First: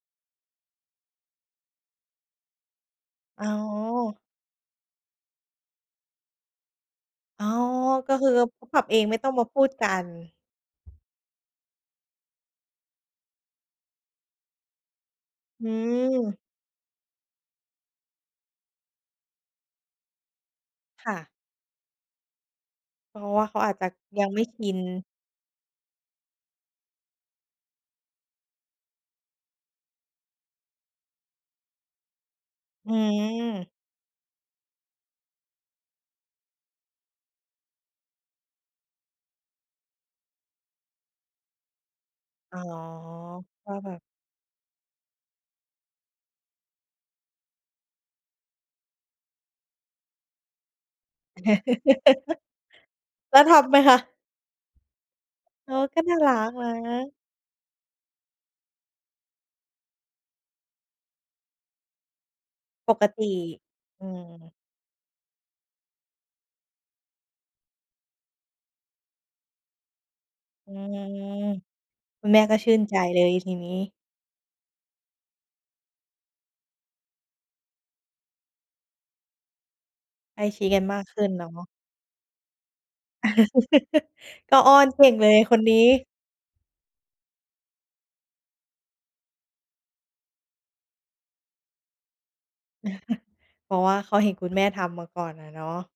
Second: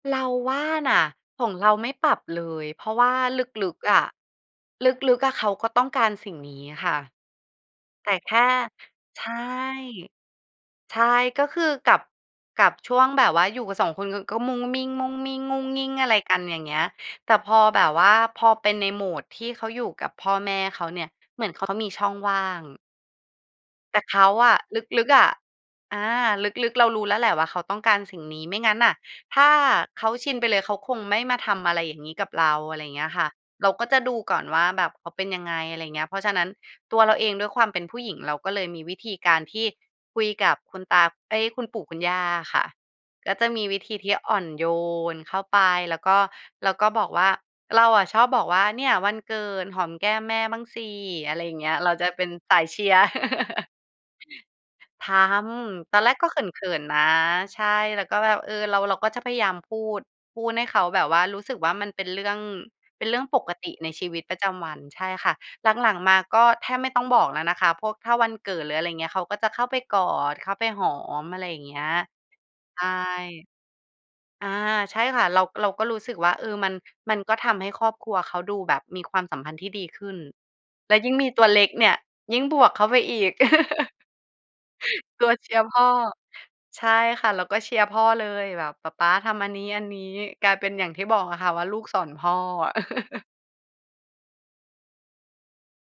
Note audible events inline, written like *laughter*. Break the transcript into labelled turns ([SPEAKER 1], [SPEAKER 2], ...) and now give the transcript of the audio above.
[SPEAKER 1] เราว่าน่ะ ของเราไม่ปรับเลย เพราะว่า
[SPEAKER 2] โ
[SPEAKER 1] ล
[SPEAKER 2] อ
[SPEAKER 1] ึก ๆ อะ
[SPEAKER 2] ้
[SPEAKER 1] ลึก ๆ อะเขาก็ต้องการสิ่งนี้ค่ะ
[SPEAKER 2] อ๋อ
[SPEAKER 1] แ
[SPEAKER 2] ก
[SPEAKER 1] ต
[SPEAKER 2] ็
[SPEAKER 1] ่
[SPEAKER 2] คื
[SPEAKER 1] แ
[SPEAKER 2] อ
[SPEAKER 1] ค
[SPEAKER 2] เข
[SPEAKER 1] ่
[SPEAKER 2] าปรับเอง ไม่
[SPEAKER 1] ใช
[SPEAKER 2] ต้อ
[SPEAKER 1] ่
[SPEAKER 2] งมาพูดกัน
[SPEAKER 1] ใช่ ก็คือกับ กับช่วงแบบว่าอยู่กัน 2 คน ก็มุ้งมิ้ง ๆ งุ้งง
[SPEAKER 2] อื
[SPEAKER 1] ิ้ง อะไรกั
[SPEAKER 2] ม
[SPEAKER 1] นอย่างเงี้ย แต่พอแบบว่าพอเป็นในโหมดที่เขาอยู่กับพ่อแม่เขาเนี่
[SPEAKER 2] ค
[SPEAKER 1] ย
[SPEAKER 2] ่ะ
[SPEAKER 1] เหมือนเขา เขามีช่องว่าง
[SPEAKER 2] เพราะว่าเขาอาจจะ
[SPEAKER 1] แต่เข
[SPEAKER 2] ยั
[SPEAKER 1] า
[SPEAKER 2] งไม่
[SPEAKER 1] อ
[SPEAKER 2] ช
[SPEAKER 1] ะ
[SPEAKER 2] ิน
[SPEAKER 1] ลึก ๆ อะ อา ลึก ๆ เรารู้แล้วแหละว่าเขาต้องการสิ่งนี้ ไม่งั้นน่ะถ้าเขาชินไปเลย เขาคงไม่มาทำอะไรอย่างงี้กับเรา อะไรอ
[SPEAKER 2] อ
[SPEAKER 1] ย่
[SPEAKER 2] ื
[SPEAKER 1] างเงี้ยค่ะ
[SPEAKER 2] ม
[SPEAKER 1] เราก็จะดูก่อนว่าแบบเขาเป็นยังไง อะไรอย่างเงี้ย เพราะฉะนั้นตัวเราเองด้วยความเป็นผู้หญิง เราก็เลยมีวิธีการที่คุยกับคุณตา เอ๊ย คุณปู่คุณย่าอะ
[SPEAKER 2] อ๋
[SPEAKER 1] ค
[SPEAKER 2] อ
[SPEAKER 1] ่ะ ก็จะมี
[SPEAKER 2] ก็
[SPEAKER 1] วิ
[SPEAKER 2] แบ
[SPEAKER 1] ธี
[SPEAKER 2] บ
[SPEAKER 1] ที่อ่อนโยนเข้าไป แล้วก็ แล้วก็บอกว่า เราอะชอบบอกว่า "เนี่ยวันเกิด หอมแก้มแม่บ้างสิ" อะไรอย่างเงี้ย เราจะเป็นสายเชียร์
[SPEAKER 2] *laughs* แล้วท
[SPEAKER 1] *laughs*
[SPEAKER 2] ำไหมคะ?
[SPEAKER 1] ท
[SPEAKER 2] เออ
[SPEAKER 1] ำ ต
[SPEAKER 2] ก
[SPEAKER 1] อ
[SPEAKER 2] ็
[SPEAKER 1] นแร
[SPEAKER 2] น่
[SPEAKER 1] ก
[SPEAKER 2] า
[SPEAKER 1] ก็
[SPEAKER 2] รั
[SPEAKER 1] เข
[SPEAKER 2] กน
[SPEAKER 1] ิน ๆ นะ
[SPEAKER 2] ะ
[SPEAKER 1] ใช่ แล้วก็แบบ เออ เรา เราก็จะพยายามพูด พูดให้เขาแบบว่ารู้สึกว่า มันเป็นเรื่อง
[SPEAKER 2] ป
[SPEAKER 1] เป
[SPEAKER 2] ก
[SPEAKER 1] ็นเรื่
[SPEAKER 2] ต
[SPEAKER 1] อ
[SPEAKER 2] ิ
[SPEAKER 1] งปกติใน
[SPEAKER 2] อ
[SPEAKER 1] ช
[SPEAKER 2] ื
[SPEAKER 1] ีวิตประจ
[SPEAKER 2] ม
[SPEAKER 1] ำวัน ใช่ค่ะ หลัง ๆ มาก็แทบไม่ต้องบอกแล้วนะคะ พวก ถ้าวันเกิดหรือ อะไรอย่างเงี้ย เขาก็จะเข้าไปกอด เข้าไป
[SPEAKER 2] อื
[SPEAKER 1] หอ
[SPEAKER 2] ม
[SPEAKER 1] ม อะไรอย่างเงี้ย
[SPEAKER 2] คุณแม่ก็ชื่
[SPEAKER 1] ใช
[SPEAKER 2] น
[SPEAKER 1] ่
[SPEAKER 2] ใจเลยทีนี้
[SPEAKER 1] อา ใช่ค่ะ เรา เราก็รู้สึกว่า เออ มัน มันก็ทำให้ครอบครัวเขาดูแบบมีความสัมพันธ์ที่ดีขึ้น
[SPEAKER 2] ใกล้ชิดกัน
[SPEAKER 1] และ
[SPEAKER 2] มาก
[SPEAKER 1] ยิ่ง
[SPEAKER 2] ขึ
[SPEAKER 1] ม
[SPEAKER 2] ้
[SPEAKER 1] ี
[SPEAKER 2] น
[SPEAKER 1] ต
[SPEAKER 2] เ
[SPEAKER 1] ั
[SPEAKER 2] นา
[SPEAKER 1] ว
[SPEAKER 2] ะ
[SPEAKER 1] เล็กเนี่ยยิ่งบวกเข้าไปอีก
[SPEAKER 2] *laughs* ก็อ้อนเก่ง
[SPEAKER 1] *laughs* ต
[SPEAKER 2] เล
[SPEAKER 1] ัว
[SPEAKER 2] ย
[SPEAKER 1] เช
[SPEAKER 2] ค
[SPEAKER 1] ีย
[SPEAKER 2] น
[SPEAKER 1] ร์พ
[SPEAKER 2] นี้
[SPEAKER 1] ่อ ใช่ค่ะ เราก็เชียร์พ่อเลยแบบปะป๊าทำอันนี้ ๆ กลายเป็นอย่างที่บอกอะค่ะว่าลูกสอนพ่อ *chuckles*
[SPEAKER 2] *chuckles* เพราะว่าเขาเห็นคุณแม่ทำมาก่อนอะเนาะ